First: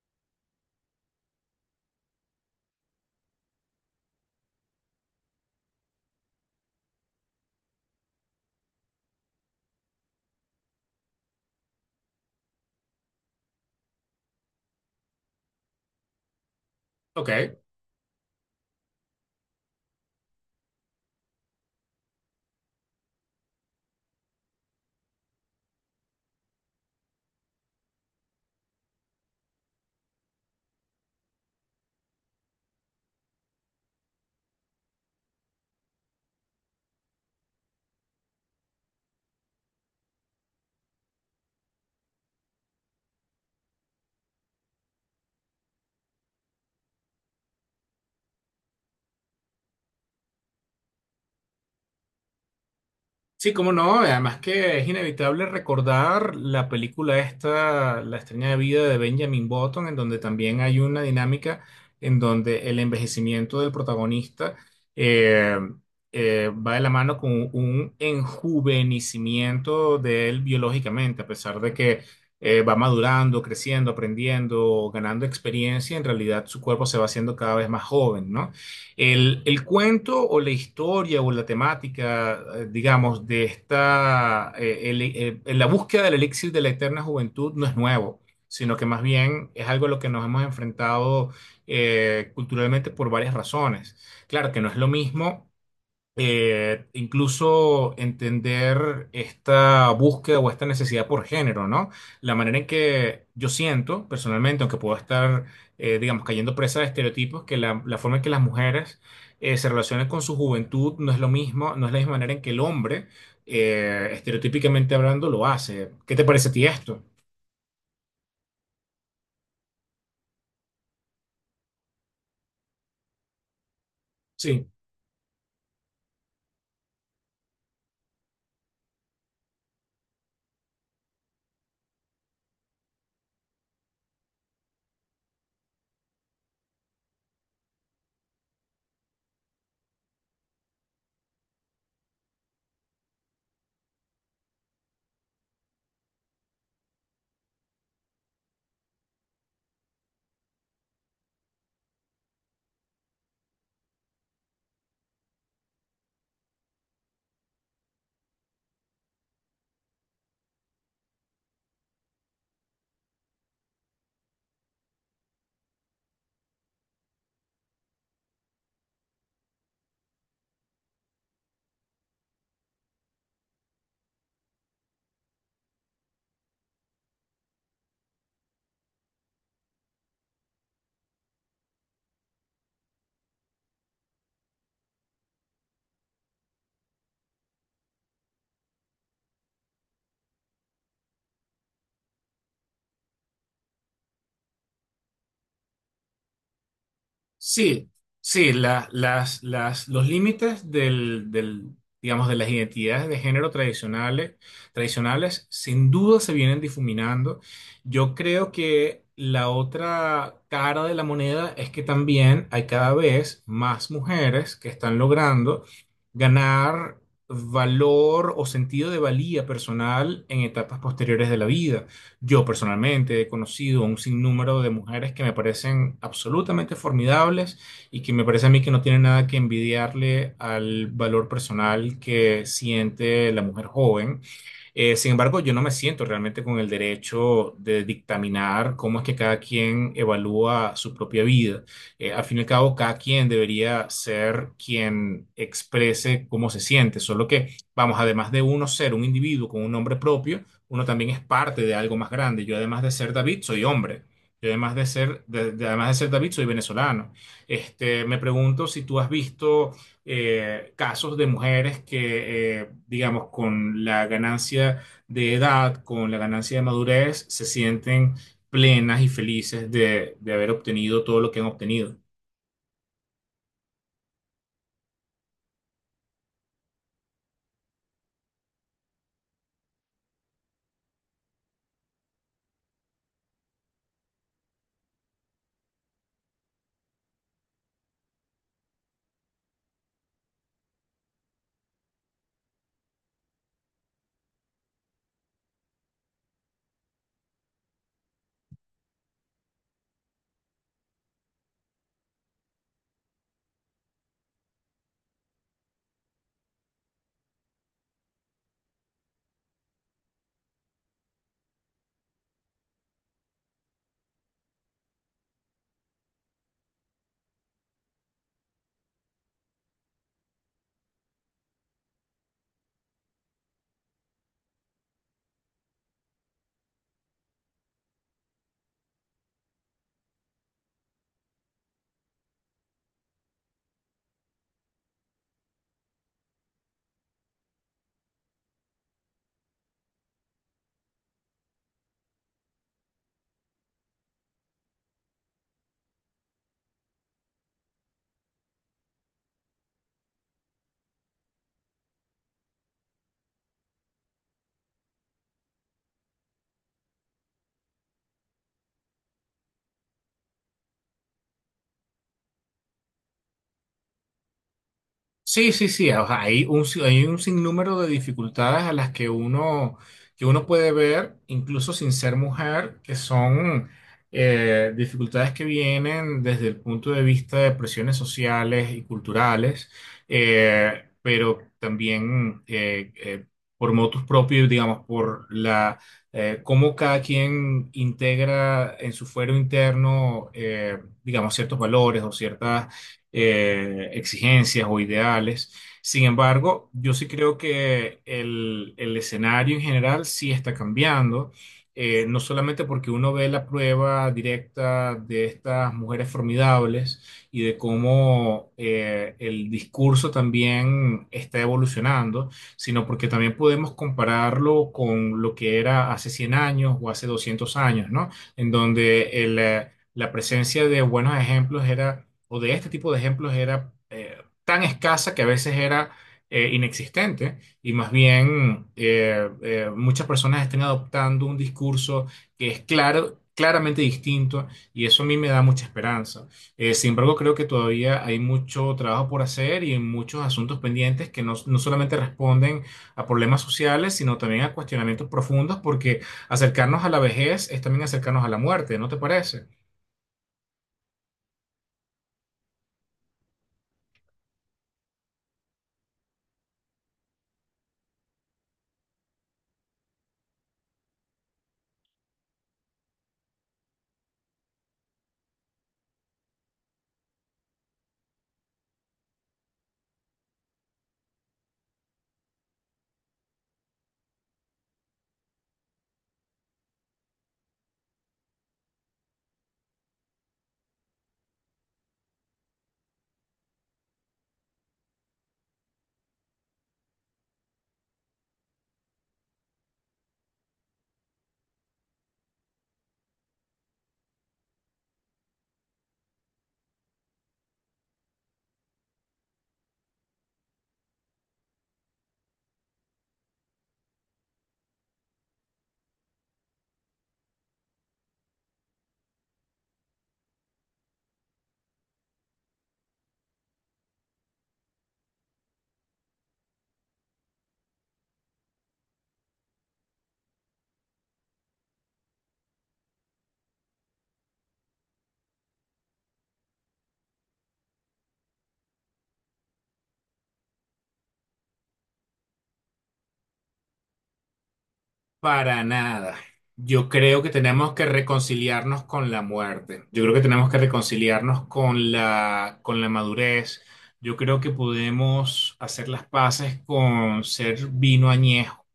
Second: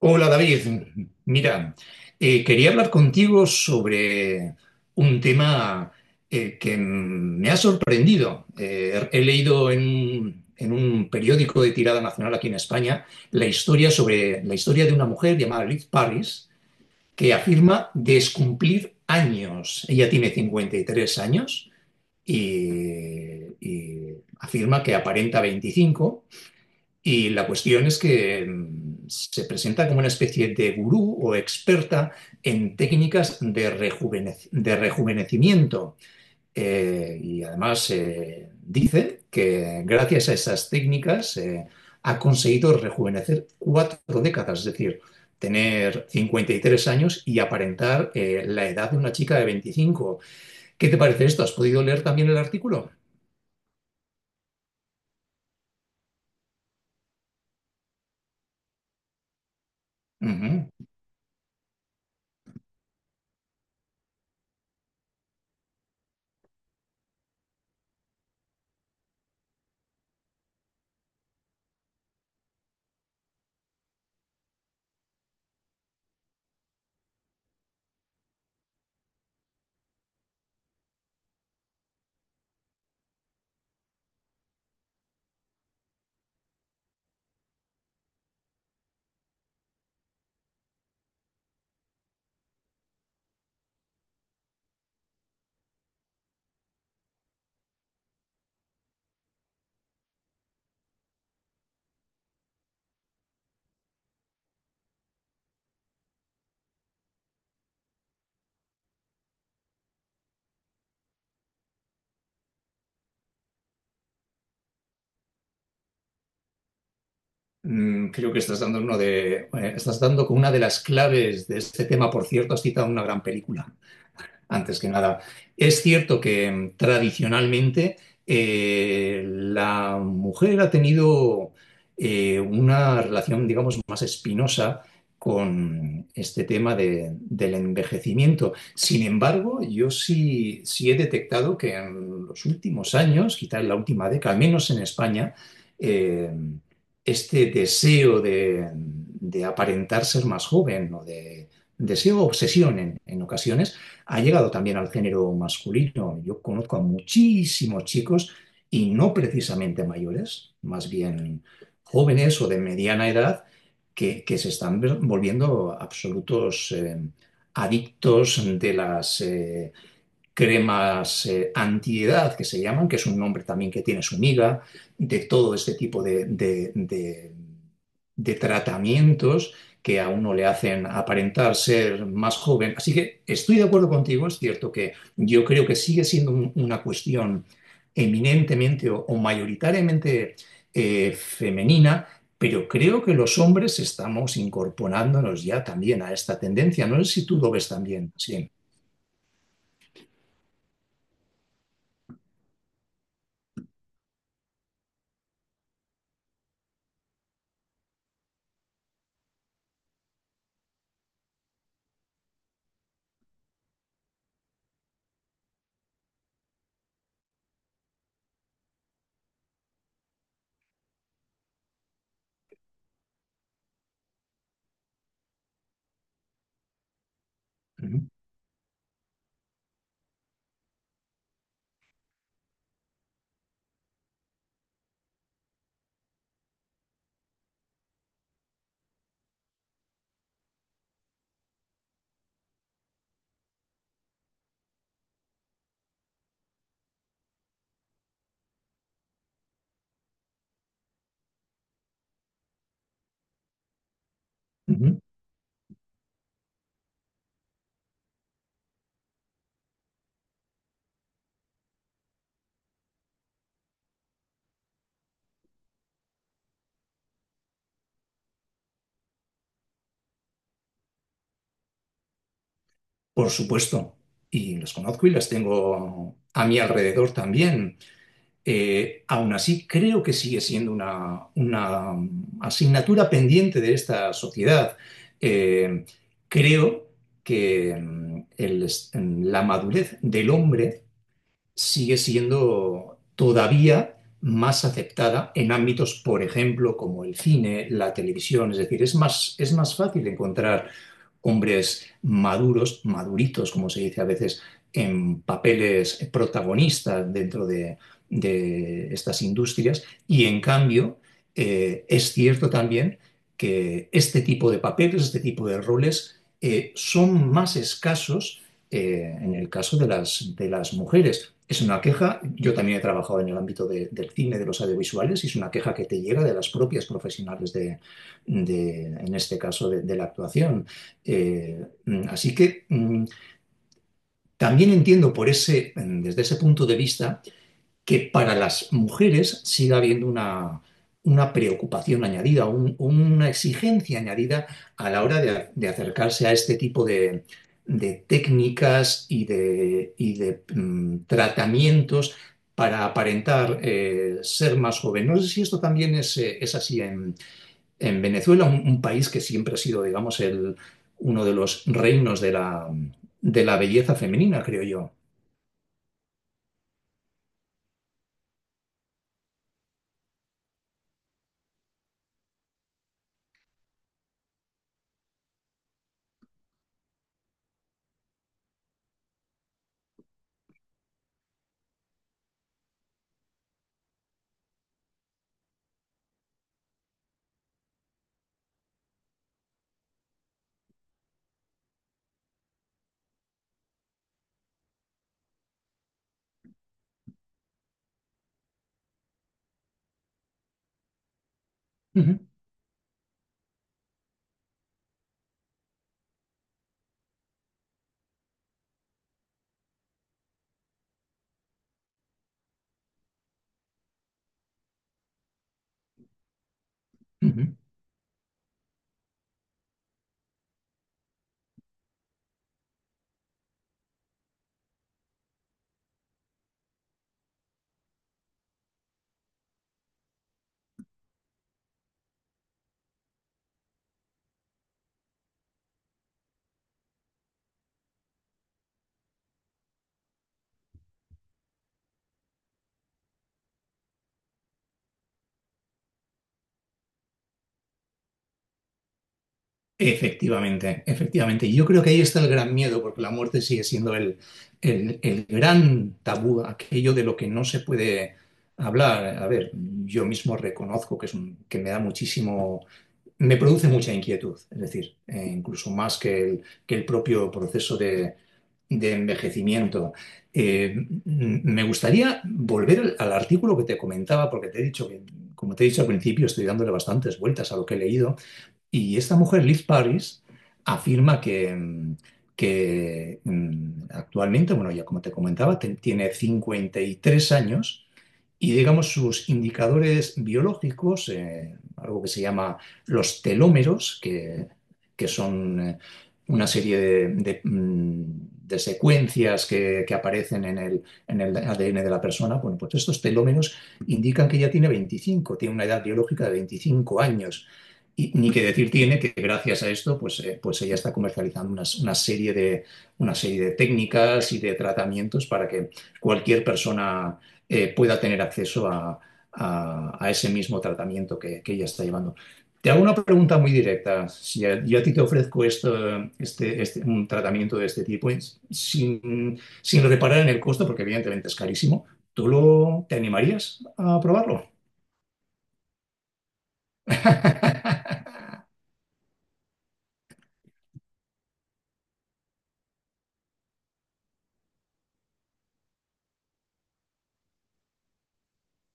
Hola David, mira, quería hablar contigo sobre un tema me ha sorprendido. He leído en un periódico de tirada nacional aquí en España la historia de una mujer llamada Liz Paris que Ok, afirma descumplir años. Ella tiene 53 años y afirma que aparenta 25. Y la cuestión es que se presenta como una especie de gurú o experta en técnicas de rejuvenecimiento. Y además dice que gracias a esas técnicas ha conseguido rejuvenecer 4 décadas, es decir, tener 53 años y aparentar la edad de una chica de 25. ¿Qué te parece esto? ¿Has podido leer también el artículo? sí, cómo no, además que es inevitable recordar la película esta, La extraña vida de Benjamin Button, en donde también Ujú. hay una dinámica en donde el envejecimiento del protagonista eh, va de la mano con un enjuvenecimiento de él biológicamente, a pesar de que va madurando, creciendo, aprendiendo, ganando experiencia, en realidad su cuerpo se va haciendo cada vez más joven, ¿no? El cuento o la historia o la temática, digamos, de esta, la búsqueda del elixir de la eterna juventud no es nuevo, sino que más bien es algo a lo que nos hemos enfrentado culturalmente por varias razones. Claro que no es lo mismo incluso entender esta búsqueda o esta necesidad por género, ¿no? La manera en que yo siento personalmente, aunque puedo estar, digamos, cayendo presa de estereotipos, que la forma en que las mujeres se relacionan con su juventud no es lo mismo, no es la misma manera en que el hombre, estereotípicamente hablando, lo hace. ¿Qué te parece a ti esto? Creo que estás dando uno de, estás dando con una de las claves de este tema. Por cierto, has citado una gran película Sí. antes que nada. Es cierto que tradicionalmente la mujer ha tenido una relación, digamos, más espinosa con este tema del envejecimiento. Sin embargo, yo sí he detectado que en los últimos años, quizá en la última década, al menos en España, eh, este deseo de aparentar ser más joven o de deseo obsesión en ocasiones, ha llegado también al género masculino. Yo conozco a muchísimos chicos y no precisamente mayores, más bien jóvenes o de mediana edad, que se están volviendo absolutos adictos de las cremas antiedad que se llaman, que es un nombre también que tiene su miga, de todo este tipo de tratamientos que a uno le hacen aparentar ser más joven. Así que estoy de acuerdo contigo, es cierto que yo creo que sigue siendo una cuestión eminentemente o mayoritariamente femenina, pero creo que los hombres estamos incorporándonos ya también a esta tendencia. No sé si tú lo ves Sí, también, sí. sí, los límites del digamos, de las identidades de género tradicionales, tradicionales sin duda se vienen difuminando. Yo creo que la otra cara de la moneda es que también hay cada vez más mujeres que están logrando ganar valor o sentido de valía personal en etapas posteriores de la vida. Yo personalmente he conocido un sinnúmero de mujeres que me parecen absolutamente formidables y Ujú, que me parece a mí que no tienen nada que envidiarle al valor personal que siente la mujer joven. Sin embargo, yo no me siento realmente con el derecho de dictaminar cómo es que cada quien evalúa su propia vida. Al fin y al cabo, cada quien debería ser quien exprese cómo se siente, solo que, vamos, además de uno ser un individuo con un nombre propio, uno también es parte de algo más grande. Yo además de ser David, soy hombre. Yo además de ujú. ser, además de ser David, soy venezolano. Este, me pregunto si tú has visto casos de mujeres que, digamos, con la ganancia de edad, con la ganancia de madurez, se sienten plenas y felices de haber obtenido todo lo que han obtenido. Por supuesto, y los conozco y las tengo a mi alrededor también. Aún así, creo que sigue siendo una asignatura pendiente de esta sociedad. Eh, creo que la madurez del hombre sigue siendo todavía más aceptada en ámbitos, por ejemplo, como el cine, la televisión. Es decir, es más fácil encontrar hombres maduros, maduritos, como se dice a veces, en papeles protagonistas dentro de estas industrias. Y en cambio, es cierto también que este tipo de papeles, este tipo de roles, son más escasos en el caso de las mujeres. Es una queja, yo también he trabajado en el ámbito del cine, de los audiovisuales, y es una queja que te llega de las propias profesionales en este caso, de la actuación. Así que también entiendo desde ese punto de vista que para las mujeres siga habiendo una preocupación añadida, una exigencia añadida a la hora de acercarse a este tipo de técnicas tratamientos para aparentar ser más joven. No sé si esto también es así en, Venezuela, un país que siempre ha sido, digamos, uno de los reinos de la belleza femenina, creo yo. Sí, sí, sí. O sea, hay un, si- hay un sinnúmero de dificultades a las que uno puede ver, incluso sin ser mujer, que son dificultades que vienen desde el punto de vista de presiones sociales y culturales, pero también por motus propios, digamos, por la cómo cada quien integra en su fuero interno, digamos, ciertos valores o ciertas exigencias o ideales. Sin embargo, yo sí creo que el escenario en general sí está cambiando, no Ujú, solamente porque uno ve la prueba directa de estas mujeres formidables y de cómo el discurso también está evolucionando, sino porque también podemos compararlo con lo que era hace 100 años o hace ujú. 200 años, ¿no? En donde la presencia de buenos ejemplos era, o de este tipo de ejemplos era tan escasa que a veces era inexistente y más bien muchas personas estén adoptando un discurso que es claramente distinto y eso a mí me da mucha esperanza. Sin embargo, creo que todavía hay mucho trabajo por hacer y muchos asuntos pendientes que no solamente responden a problemas sociales, sino también a cuestionamientos profundos, porque acercarnos a la vejez es también acercarnos a la muerte, ¿no te parece? Efectivamente, efectivamente. Yo creo que ahí está el gran miedo, porque la muerte sigue siendo el gran tabú, aquello de lo que no se puede hablar. A ver, yo mismo reconozco que que me da muchísimo, me produce mucha inquietud, es decir, incluso más que el propio proceso de envejecimiento. Eh, m- me gustaría volver al artículo que te comentaba, porque te he dicho que, como te he dicho al principio, estoy dándole bastantes vueltas a lo que he leído. Y esta mujer, Liz Paris, afirma que actualmente, bueno, ya como te comentaba, tiene 53 años y digamos sus indicadores biológicos, algo que se llama los telómeros, que son una serie de secuencias que aparecen en el ADN de la persona, bueno, pues estos telómeros indican que ya tiene una edad biológica de 25 años. Y ni que decir tiene que gracias a esto, pues ella está comercializando una serie de técnicas y de tratamientos para que cualquier persona pueda tener acceso a ese mismo tratamiento que ella está llevando. Te hago una pregunta muy directa. Si yo a ti te ofrezco esto, un tratamiento de este tipo sin reparar en el costo, porque evidentemente es carísimo, ¿tú te animarías a probarlo? Para nada. Yo creo que tenemos que reconciliarnos con la muerte. Yo creo que tenemos que reconciliarnos con con la madurez. Yo creo que podemos hacer las paces con ser vino añejo.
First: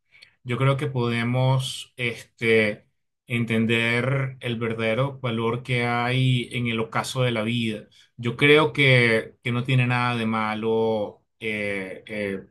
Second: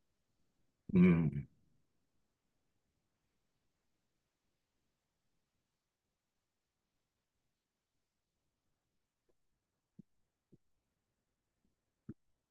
Yo creo que Mm, podemos, este, entender el verdadero valor que hay en el ocaso de la vida. Yo creo que no tiene nada de malo,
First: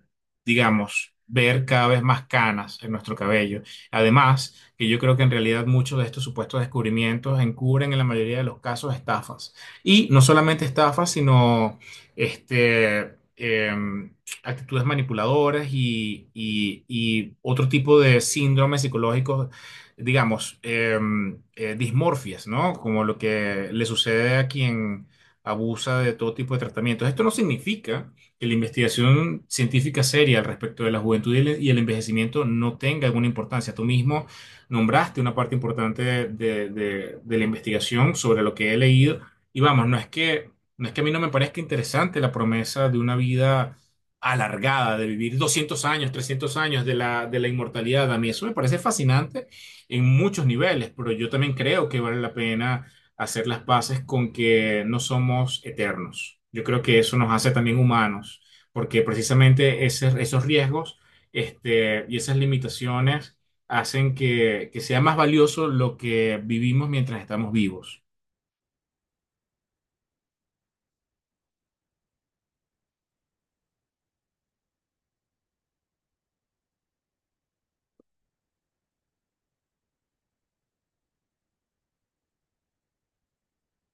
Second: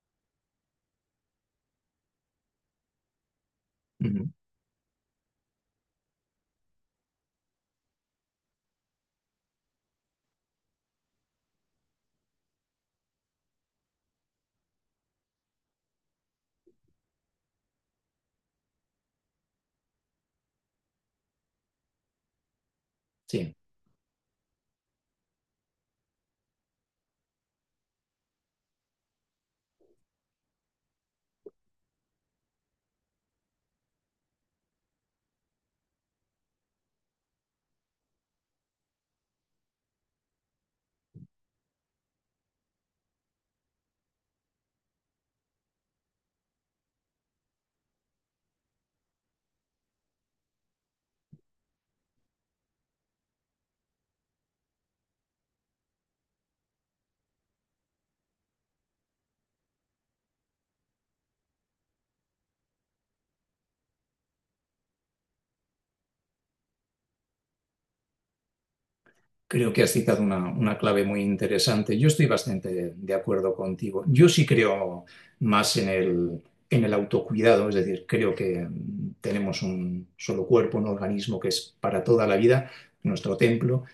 digamos, ver cada vez más canas en nuestro cabello. ujú, Además, que yo creo que en realidad muchos de estos supuestos descubrimientos encubren en la mayoría de los casos estafas. Y no solamente estafas, sino este, em, actitudes manipuladoras y otro tipo de síndromes psicológicos, digamos, dismorfias, ¿no? Como lo sí. que le sucede a quien abusa de todo tipo de tratamientos. Esto no significa que la investigación científica seria al respecto de la juventud y y el envejecimiento no tenga alguna importancia. Tú mismo nombraste una parte importante de, de la investigación sobre lo que he leído y vamos, no es que a mí no me parezca interesante la promesa de una vida alargada, de vivir 200 años, 300 años de de la inmortalidad. A mí eso me parece fascinante en muchos niveles, pero yo también creo que vale la pena hacer las paces con que no somos eternos. Yo creo que eso nos hace también humanos, porque precisamente esos riesgos este, y esas limitaciones hacen que sea más valioso lo que vivimos mientras estamos vivos. Creo que has citado una clave muy interesante. Yo estoy bastante de acuerdo contigo. Yo sí creo más en el autocuidado, es decir, creo que tenemos un solo cuerpo, un organismo que es para toda la vida, nuestro templo,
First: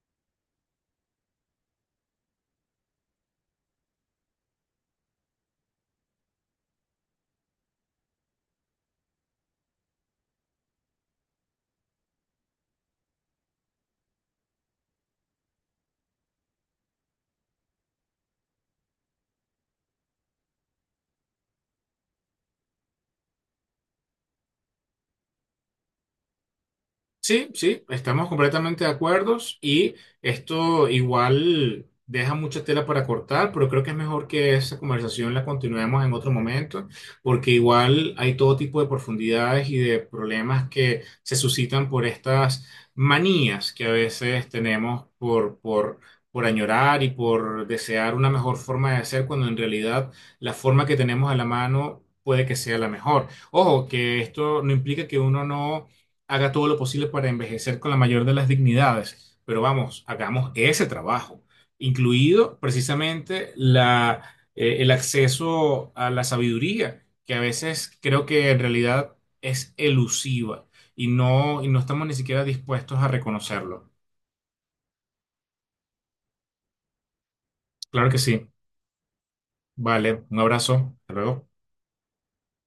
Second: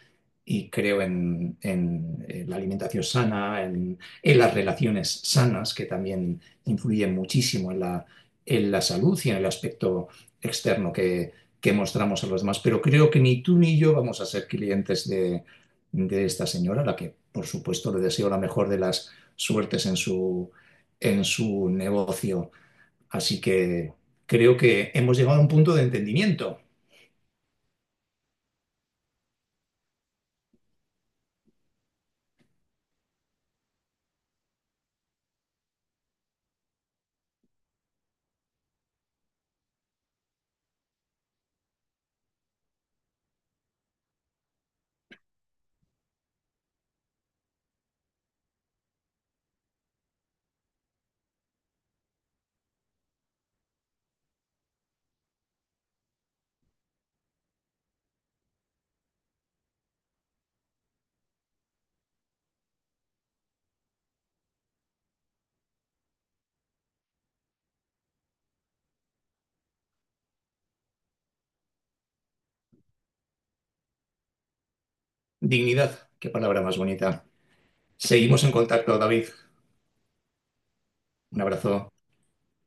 y creo la alimentación sana, en las relaciones sanas, que también influyen muchísimo en la salud y en el aspecto externo que mostramos a los demás. Pero creo que ni tú ni yo vamos a ser clientes de esta señora, a la que por supuesto le deseo la mejor de las suertes en su negocio. Así que creo que hemos llegado a un punto de entendimiento. Sí, sí, estamos completamente de acuerdo y esto igual deja mucha tela para cortar, pero creo que es mejor que esa conversación la continuemos en otro momento, porque igual hay todo tipo de profundidades y de problemas que se suscitan por estas manías que a veces tenemos por añorar y por desear una mejor forma de ser, cuando en realidad la forma que tenemos a la mano puede que sea la mejor. Ojo, que esto no implica que uno no haga todo lo posible para envejecer con la mayor de las dignidades. Pero vamos, hagamos ese trabajo, incluido precisamente la, el acceso a la sabiduría, que a veces creo que en realidad es elusiva y y no estamos ni siquiera dispuestos a reconocerlo. Dignidad, qué palabra más bonita. Claro que Seguimos sí. en contacto, David. Vale, un abrazo. Hasta Un luego. abrazo.